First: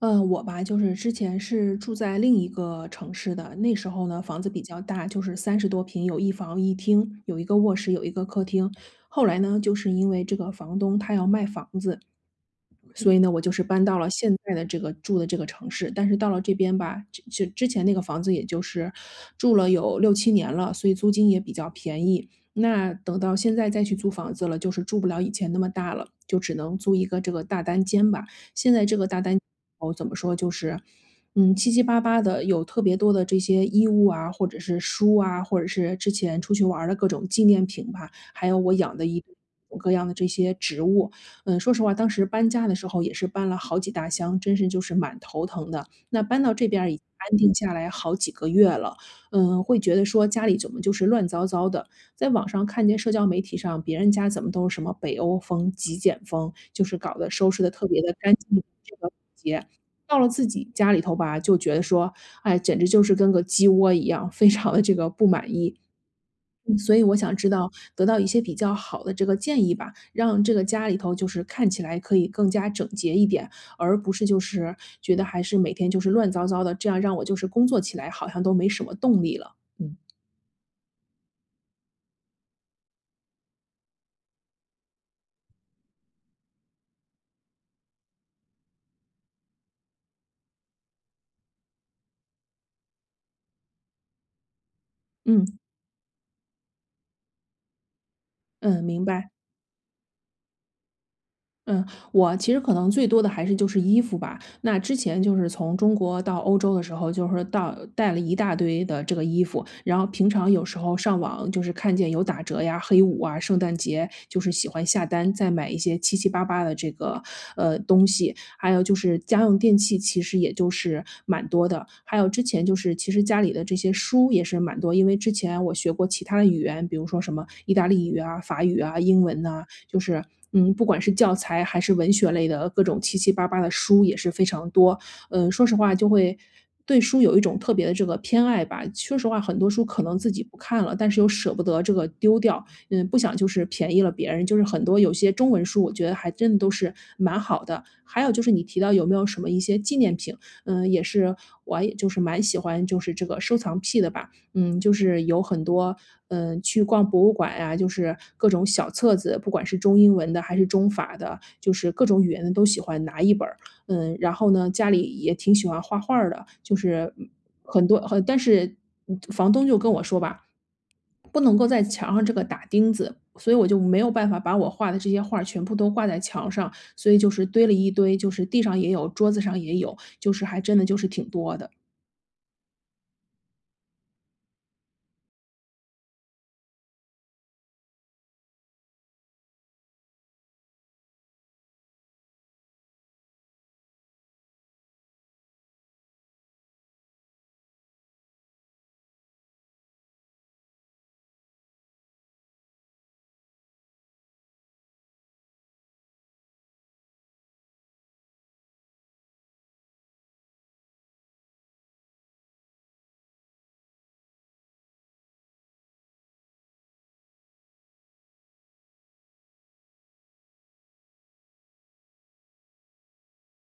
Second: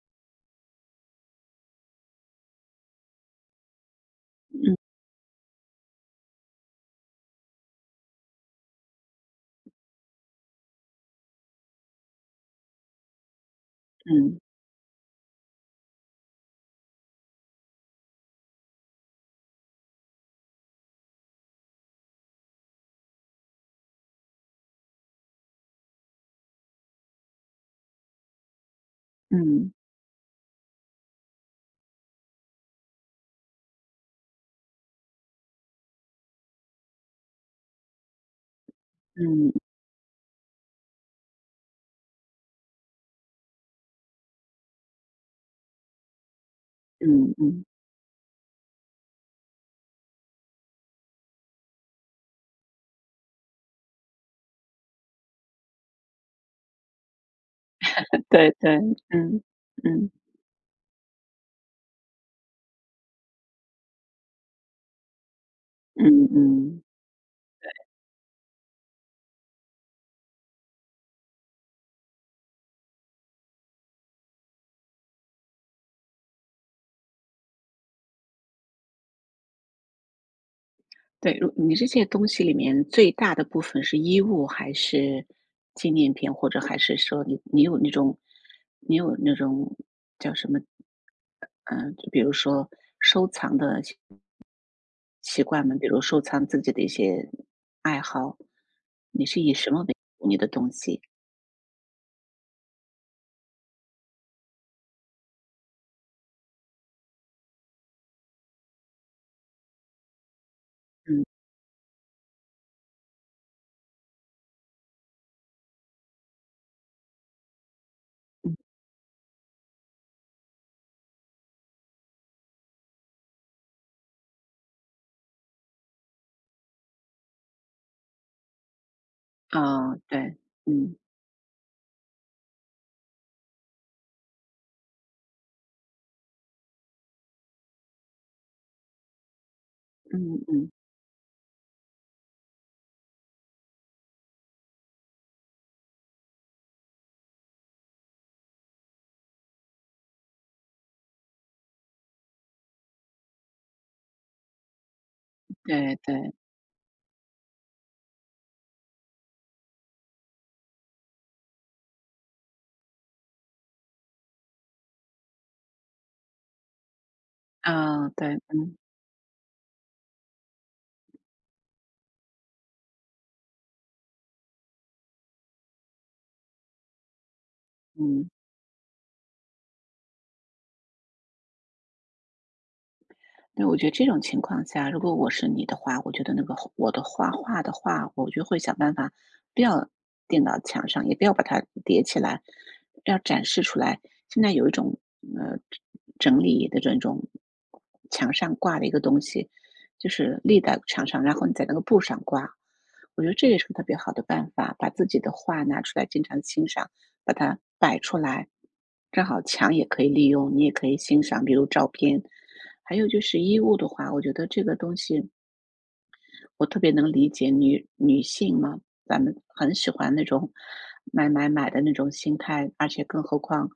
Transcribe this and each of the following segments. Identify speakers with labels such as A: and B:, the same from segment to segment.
A: 我吧，就是之前是住在另一个城市的，那时候呢，房子比
B: 嗯
A: 较大，就是三十多平，有一房一厅，有一个卧室，有一个客厅。后来呢，就是因为这个房东他要卖房子，所以呢，我就是搬到了现
B: 嗯
A: 在的这个住的这个城市。但是到了这边吧，就之前那个房子也就是住了有六七年了，所以租金也比较便宜。那等到现在再去租房子了，就是住不了以前那么大了，就只能租一个这个大单间吧。现在这个大单
B: 嗯
A: 哦，怎么说，就是，七七八八的有特别多的这些衣物啊，或者是书啊，或者是之前出去玩儿的各种纪念品吧，还有我养的一各
B: 嗯
A: 种各样的这些植物。嗯，说实话，当时搬家的时候也是搬了好几大箱，真是就是蛮头疼的。那搬到这边儿已经
B: 嗯
A: 安定
B: 嗯，
A: 下来好几个月了，嗯，会觉得说家里怎么就是乱糟糟的，在网上看见社交媒体上别人家怎么都是什么北欧风、极简风，就是搞得收拾的特别的干
B: 对
A: 净
B: 对，
A: 这个
B: 嗯
A: 洁。
B: 嗯
A: 到了自己家里头吧，就觉得说，哎，简直就是跟个鸡窝一样，非常的这个不满意。
B: 嗯
A: 嗯，
B: 嗯，
A: 所以我想知道得到一些比较好的这个建议吧，让这个家里头就是看起来可以更加整洁一点，而不是就是觉得还是每天就是乱糟糟的，这样让我就是工作起来好像都没什么动力了。嗯，
B: 对。如你这些东西里面最大的部分是衣物还是纪念品，或者还是说你有那种你有那种叫什么？就比如说收藏的习习
A: 嗯，
B: 惯吗？比如收藏自己的一些爱好，
A: 嗯，明
B: 你
A: 白。
B: 是以什么为主你的东西？
A: 嗯，我其实可能最多的还是就是衣服吧。那之前就是从中国到欧洲的时候，就是到带了一大堆的这个衣服，然后平常有时候上
B: 嗯
A: 网就是看见有打折呀、黑五啊、圣诞节，就是喜欢下单再买一些七七八八的这个东西。
B: 嗯，
A: 还有就是家用电器，其实也就是蛮多的。还有之前就是其实家里的这些书也是蛮多，因为之前我学过其他的语言，比如说什么意大利语啊、法语啊、英文呐、
B: 哦，
A: 就是
B: 对，
A: 嗯，不
B: 嗯
A: 管是教材还是文学类的各种七七八八的书也是非常多。嗯，说实话就会对书有一种特别的这个偏爱吧。说实话，很多书可能自
B: 嗯
A: 己不
B: 嗯，
A: 看了，但是又舍不得这个丢掉，嗯，不想就是便宜了别人。就是很多有些中文书，我觉得还真的都是蛮好的。还有就是你提到有没有什么一些纪念品，嗯，也是我也就是蛮喜欢就是这个收藏癖的吧。嗯，就是有很
B: 对
A: 多，
B: 对。
A: 嗯，去逛博物馆呀，就是各种小册子，不管是中英文的还是中法的，就是各种语言的都喜欢拿一本儿。嗯，然后呢，家里也挺喜欢画画儿的，就是嗯很多
B: 嗯，
A: 很
B: 对，
A: 但是
B: 嗯，
A: 房东就跟我说吧，不能够在墙上这个打钉子，所以我就没有办法把我画的这些画儿全部都挂在墙上，所以就是堆了一堆，
B: 嗯。
A: 就是地上也有，桌子上也有，就是还真的就是挺多的。
B: 对，我觉得这种情况下，如果我是你的话，我觉得那个我的画画的话，我就会想办法，不要钉到墙上，也不要把它叠起来，要展示出来。现在有一种呃整理的这种墙上挂的一个东西，就是立在墙上，然后你在那个布上挂。我觉得这也是个特别好的办法，把自己的画拿出来，经常欣赏，把它摆出来，正好墙也可以利用，你也可以欣赏，比如照片。还有就是衣物的话，我觉得这个东西我特别能理解女性嘛，咱们很喜欢那种买买买的那种心态，而且更何况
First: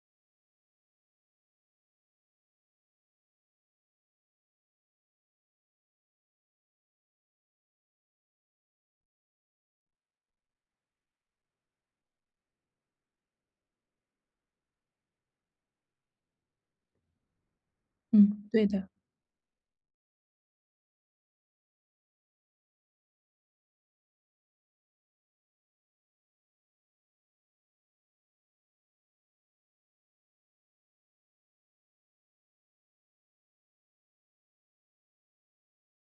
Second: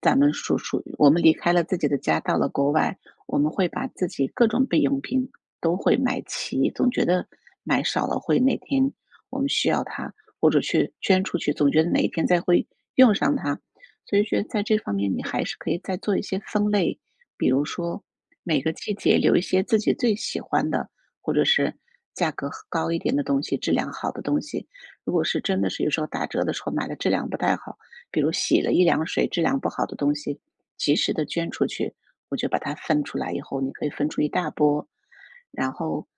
B: 咱们属于我们离开了自己的家，到了国外，我们会把自己各种备用品都会买齐，总觉得买少了会哪天我们需要它，或者去捐出去，总觉得哪一天再会用上它，所以觉得在这方面你还是可以再做一些分类，比如说
A: 嗯，
B: 每
A: 对
B: 个
A: 的。
B: 季节留一些自己最喜欢的，或者是价格高一点的东西，质量好的东西。如果是真的是有时候打折的时候买的质量不太好，比如洗了一两水质量不好的东西，及时的捐出去，我就把它分出来以后，你可以分出一大波。然后，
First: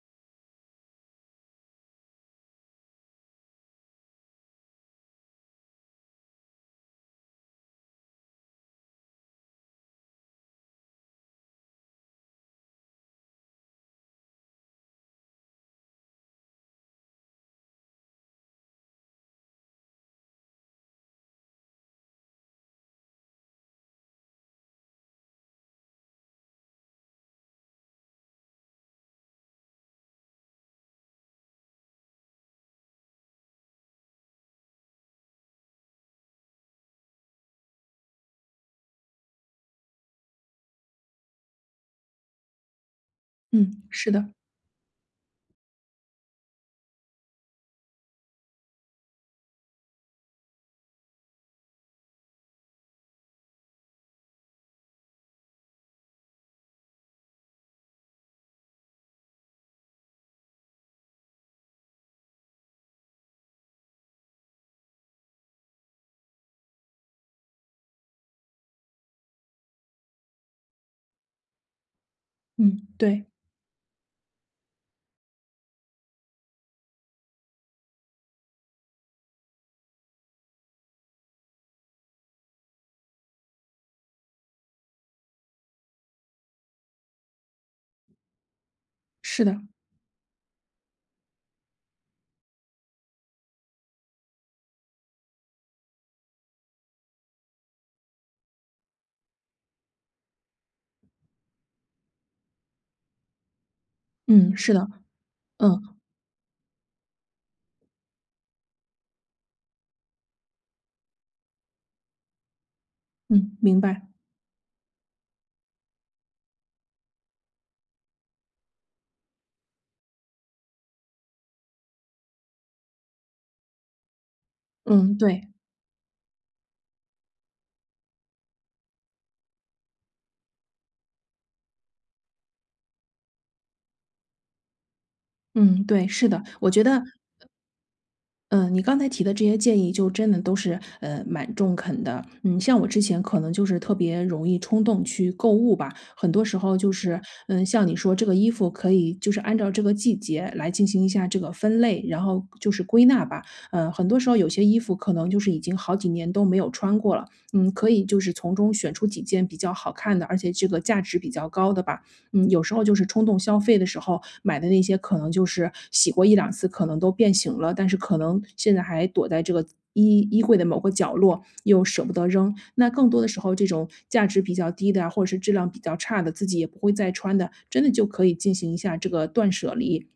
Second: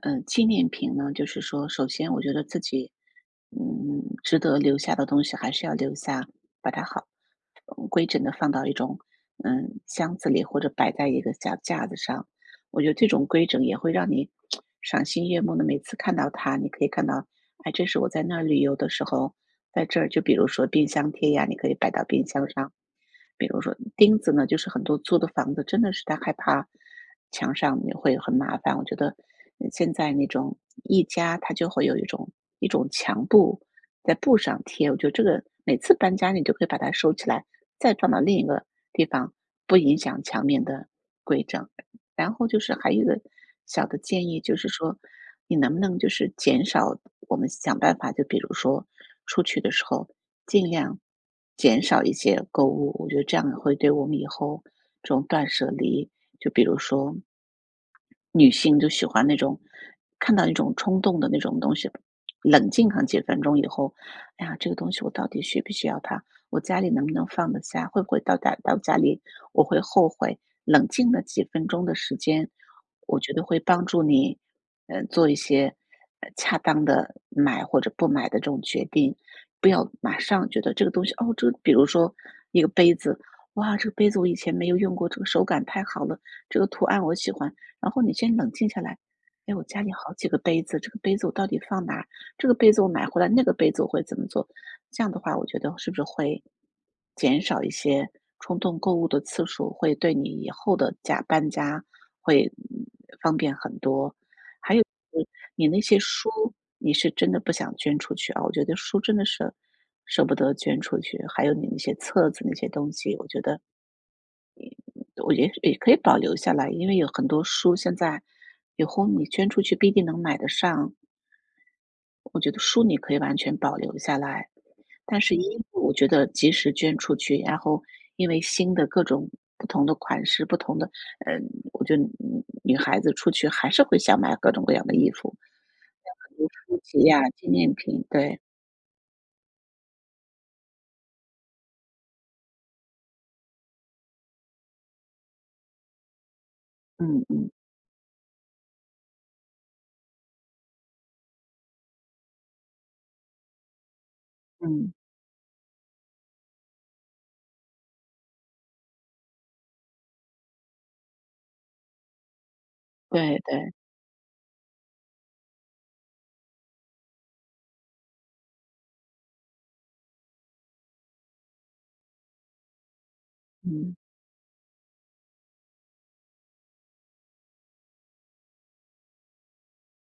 B: 纪念品呢，就是说，首先我觉得自己，嗯，值得留下的东西还是要留下，把它规整的放到一种，箱子里或者摆在一个小架子上。我觉得这种规整也会让你赏心悦目的每次看到它，你可以看到，哎，这是我在那儿旅游的时候，在这儿就比如说冰箱贴呀，你可以摆到冰箱上。比如说钉子呢，就是很多租的房子真的是他害怕墙上也会很麻烦。我觉得现在那种一家，它就会有一种墙布在布上贴，我觉得这个每次搬家你就可以把它收起来，再转到另一个地方，不影响墙面的规整。然后就是还有一个
A: 嗯，
B: 小的
A: 是
B: 建
A: 的。
B: 议，就是说你能不能就是减少我们想办法，就比如说出去的时候尽量减少一些购物，我觉得这样会对我们以后这种断舍离，就比如说女性就喜欢那种看到一种冲动的那种东西，冷静上几分钟以后，哎呀，这个东西我到底需不需要它？我家里能不能放得下？会不会到达到家里我会后悔？冷静的几分钟的时间，
A: 嗯，
B: 我
A: 对。
B: 觉得会帮助你，做一些恰当的买或者不买的这种决定。不要马上觉得这个东西，哦，这个比如说一个杯子，哇，这个杯子我以前没有用过，这个手感太好了，这个图案我喜欢。然后你先冷静下来，
A: 是
B: 哎，
A: 的。
B: 我家里好几个杯子，这个杯子我到底放哪儿？这个杯子我买回来，那个杯子我会怎么做？这样的话，我觉得是不是会减少一些冲动购物的次数，会对你以后的搬家会方便很多。
A: 嗯，是
B: 还有
A: 的。
B: 就是你那些
A: 嗯，
B: 书，你是真的不想捐出去啊？我觉得书真的是舍不得捐出去。还有你那些册子那些东西，我觉
A: 嗯，
B: 得
A: 明白。
B: 我觉得也可以保留下来，因为有很多书现在以后你捐出去不一定能买得上。我觉得书你可以完全保留下来，
A: 嗯，
B: 但是
A: 对。
B: 衣服我觉得及时捐出去，然后因为新的各种不同的款式、不同的，嗯，我觉得女孩子出去还是会想买各种各样的衣服，
A: 嗯，对，是
B: 很
A: 的，
B: 多
A: 我
B: 书
A: 觉
B: 籍
A: 得，
B: 呀、纪念品，对，
A: 嗯，你刚才提的这些建议就真的都是，蛮中肯的。嗯，像我之前可能就是特别容易冲动去购物吧，很多时候就是，
B: 嗯嗯
A: 嗯，像你说这个衣服可以就是按照这个季节来进行一下这个分类，然后就是归纳吧。很多时候有些衣
B: 嗯，
A: 服可能就是已经好几年都没有穿过了，嗯，可以就是从中选出几件比较好看的，而且这个价值比较高的吧。嗯，有时候就是冲
B: 对
A: 动消
B: 对，
A: 费的时候买的那些，可能就是洗过一两次，可能都变形了，但是可能现在还躲在这个衣柜的某个角落，又舍不得扔。那更多的时候，这种
B: 嗯，
A: 价值比较低的啊，或者是质量比较差的，自己也不会再穿的，真的就可以进行一下这个断舍离。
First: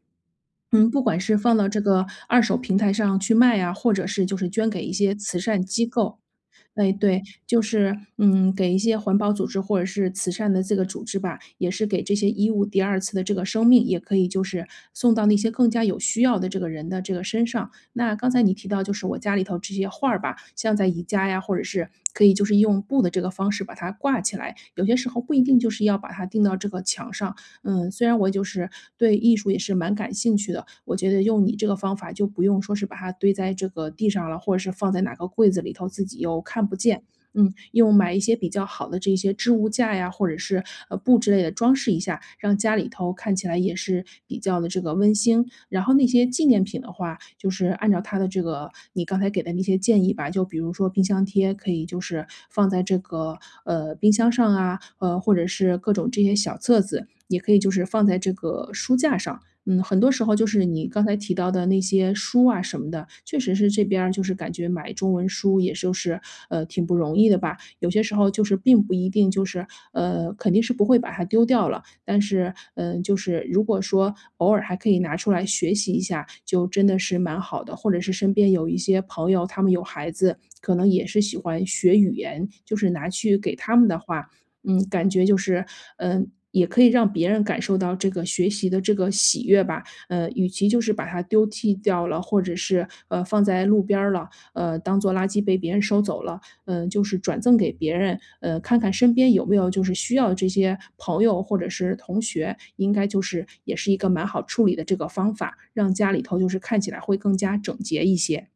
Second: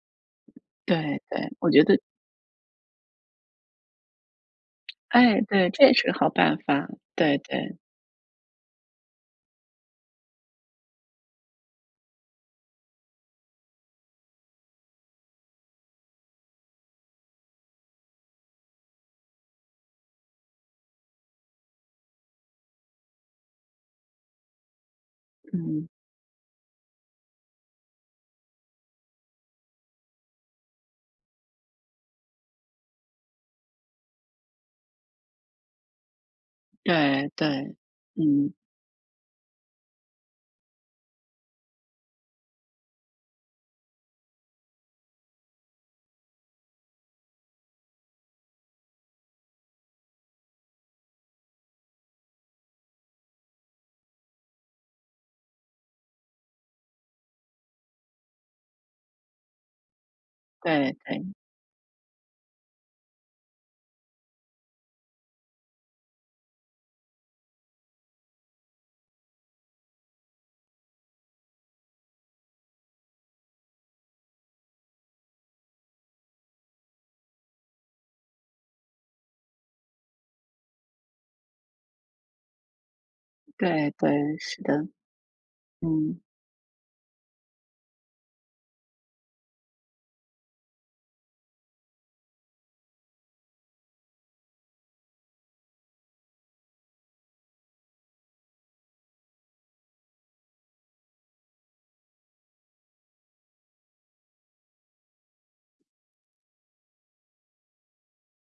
A: 嗯，不管
B: 对
A: 是
B: 对，
A: 放到
B: 我
A: 这
B: 觉得，
A: 个二手平台上去卖啊，或者是就是捐给一些慈
B: 哎，
A: 善
B: 对，这
A: 机
B: 也是个
A: 构。
B: 好办法，
A: 哎，对，
B: 对
A: 就
B: 对，
A: 是，嗯，给一些环保组织或者是慈善的这个组织吧，也是给这些衣物第二次的这个生命，也可以就是送到那些更加有需要的这个人的这个身上。那刚才你提到就是我家里头这些画儿吧，像在宜家呀，或者是可以就是用布的这个方式把它挂起来，有些时候不一定就是
B: 嗯，
A: 要把它钉到这个墙上，嗯，虽然我就是对艺术也是蛮感兴趣的，我觉得用你这个方法就不用说是把它堆在这个地上了，或者是放在哪个柜子里头自己又看不见。
B: 对
A: 嗯，
B: 对，
A: 用买一些比
B: 嗯，
A: 较好的这些置物架呀，或者是布之类的装饰一下，让家里头看起来也是比较的这个温馨。然后那些纪念品的话，就是按照它的这个你刚才给的那些建议吧，就比如说冰箱贴可以就是放在这个，冰箱上啊，或者是各种这些小册子，也可以就是放在这个书架上。嗯，很多时候就是你
B: 对
A: 刚才
B: 对
A: 提到的那些书啊什么的，确实是这边儿就是感觉买中文书也就是，挺不容易的吧。有些时候就是并不一定就是肯定是不会把它丢掉了，但是，嗯，就是如果说偶尔还可以拿出来学习一下，就真的是蛮好的。或者是身边有一些朋友，他们有孩子，可能也是喜欢学语言，就是拿去给他们
B: 对
A: 的话，
B: 对，是
A: 嗯，
B: 的，
A: 感觉就是，
B: 嗯。
A: 嗯，也可以让别人感受到这个学习的这个喜悦吧。与其就是把它丢弃掉了，或者是放在路边儿了，当做垃圾被别人收走了，嗯，就是转赠给别人，看看身边有没有就是需要这些朋友或者是同学，应该就是也是一个蛮好处理的这个方法，让家里头就是看起来会更加整洁一些。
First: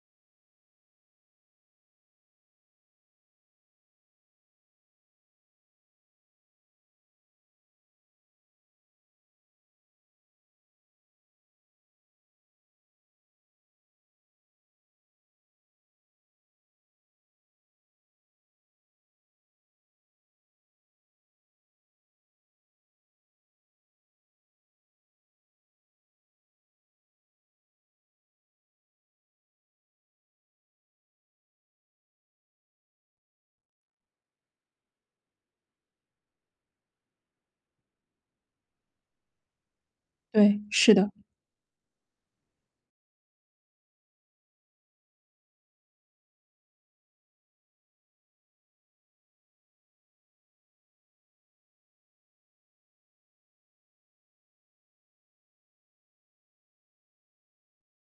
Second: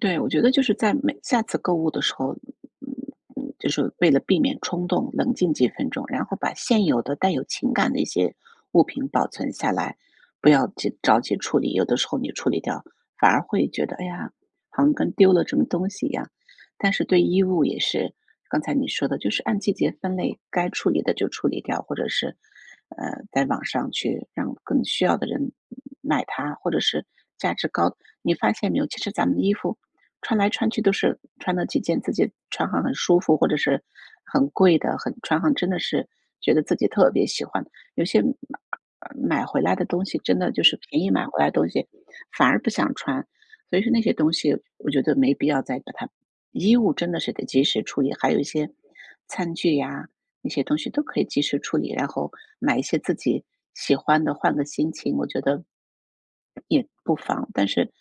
B: 对，我觉得就是在每下次购物的时候，就是为了避免冲动，冷静几分钟，然后把现有的带有情感的一些物品保存下来，不要急着急处理。有的时候你处理掉，反而会觉得，哎呀，好像跟丢了什么东西一样。但是对衣物也是，刚才你说的，就是按季节分类，该处理的就处理掉，或者是，在网上去让更需要的人买它，或者是价值高。你发现没有，其实咱们的衣服，穿来穿去都是穿了几件自己穿上很舒服，或者是很贵的，穿上真的是觉得自己特别喜欢。有些买回来的东西，真的
A: 对，
B: 就是
A: 是
B: 便宜
A: 的。
B: 买回来的东西，反而不想穿。所以说那些东西，我觉得没必要再把它衣物真的是得及时处理，还有一些餐具呀、那些东西都可以及时处理，然后买一些自己喜欢的，换个心情，我觉得也不妨。但是，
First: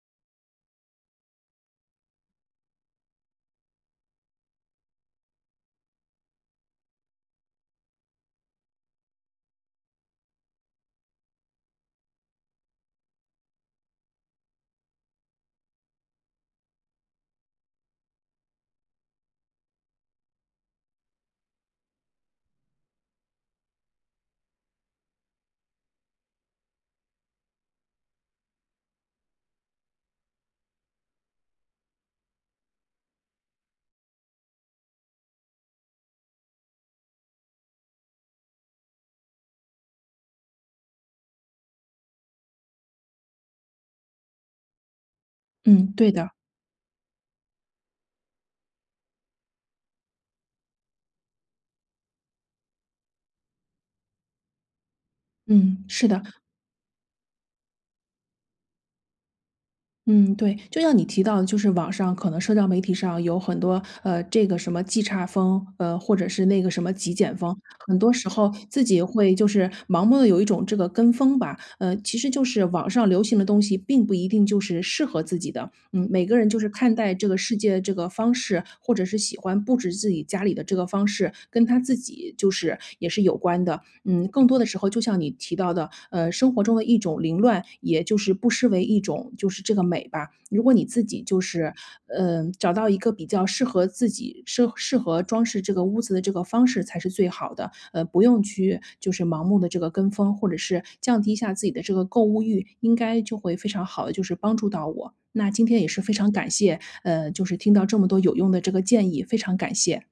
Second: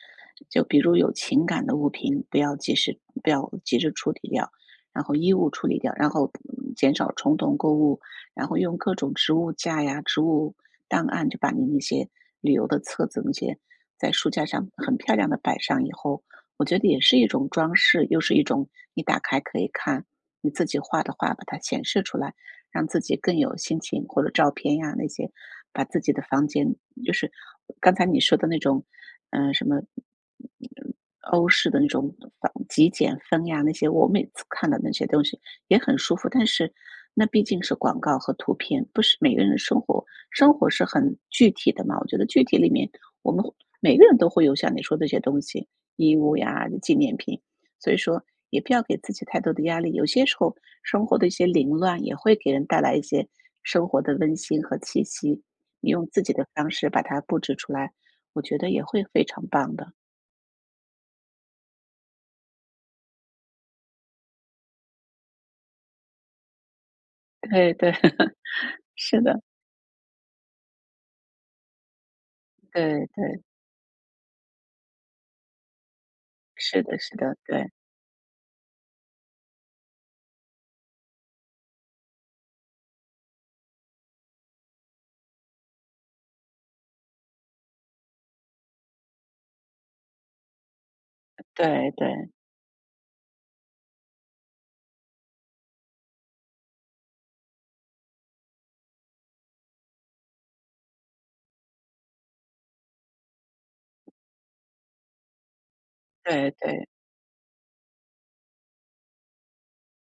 B: 就比如有情感的物品，不要及时不要急着处理掉，然后衣物处理掉，然后减少冲动购物，然后用各种植物架呀、植物档案，就把你那些旅游的册子那些在书架上很漂亮的摆上以后，我觉得也是一种装饰，又是一种你打开可以看你自己画的画，把它显示出来。让自己更有心情，或者照片呀那些，把自己的房间就是刚才你说的那种，什么欧式的那种极简风呀，那些我每次看的那些东西也很舒服，但是那毕竟是广告和图片，不是每个人的生活，生活是很具体的嘛。我觉得具体里面，我们每个人都会有像你说的这些东西，
A: 嗯，对
B: 衣
A: 的。
B: 物呀、纪念品，所以说也不要给自己太多的压力。有些时候生活的一些凌乱，也会给人带来一些生活的温馨和气息。
A: 嗯，
B: 你用
A: 是的。
B: 自己的方式把它布置出来，我觉得也会非常棒的。
A: 嗯，对，就像你提到的，就是网上可能社交媒体上有很多，这个什么即差风，或者是那个什么极简风，
B: 对对，
A: 很多时 候自己
B: 是
A: 会
B: 的，
A: 就是盲目的有一种这个跟风吧，其实就是网
B: 对
A: 上流行
B: 对，
A: 的东西，并不一定就是适合自己的，嗯，每个人就是
B: 是
A: 看
B: 的
A: 待
B: 是
A: 这
B: 的，
A: 个世
B: 对
A: 界的这个方式，或者是喜欢布置自己家里的这个方式，跟他自己就是也是有关的，嗯，更多的时候就像你提到的，生活中的一种凌乱，也就是不失为一种就是这个美吧。如果你自己就是，
B: 对对
A: 找到一个比较适合自己、适合装饰这个屋子的这个方式才是最好的。不用去就是盲目的这个跟风，或者是降低一下自己的这个购物欲，应该就会非常好的就是帮助到我。那今天也是非常
B: 对
A: 感谢，
B: 对。
A: 就是听到这么多有用的这个建议，非常感谢。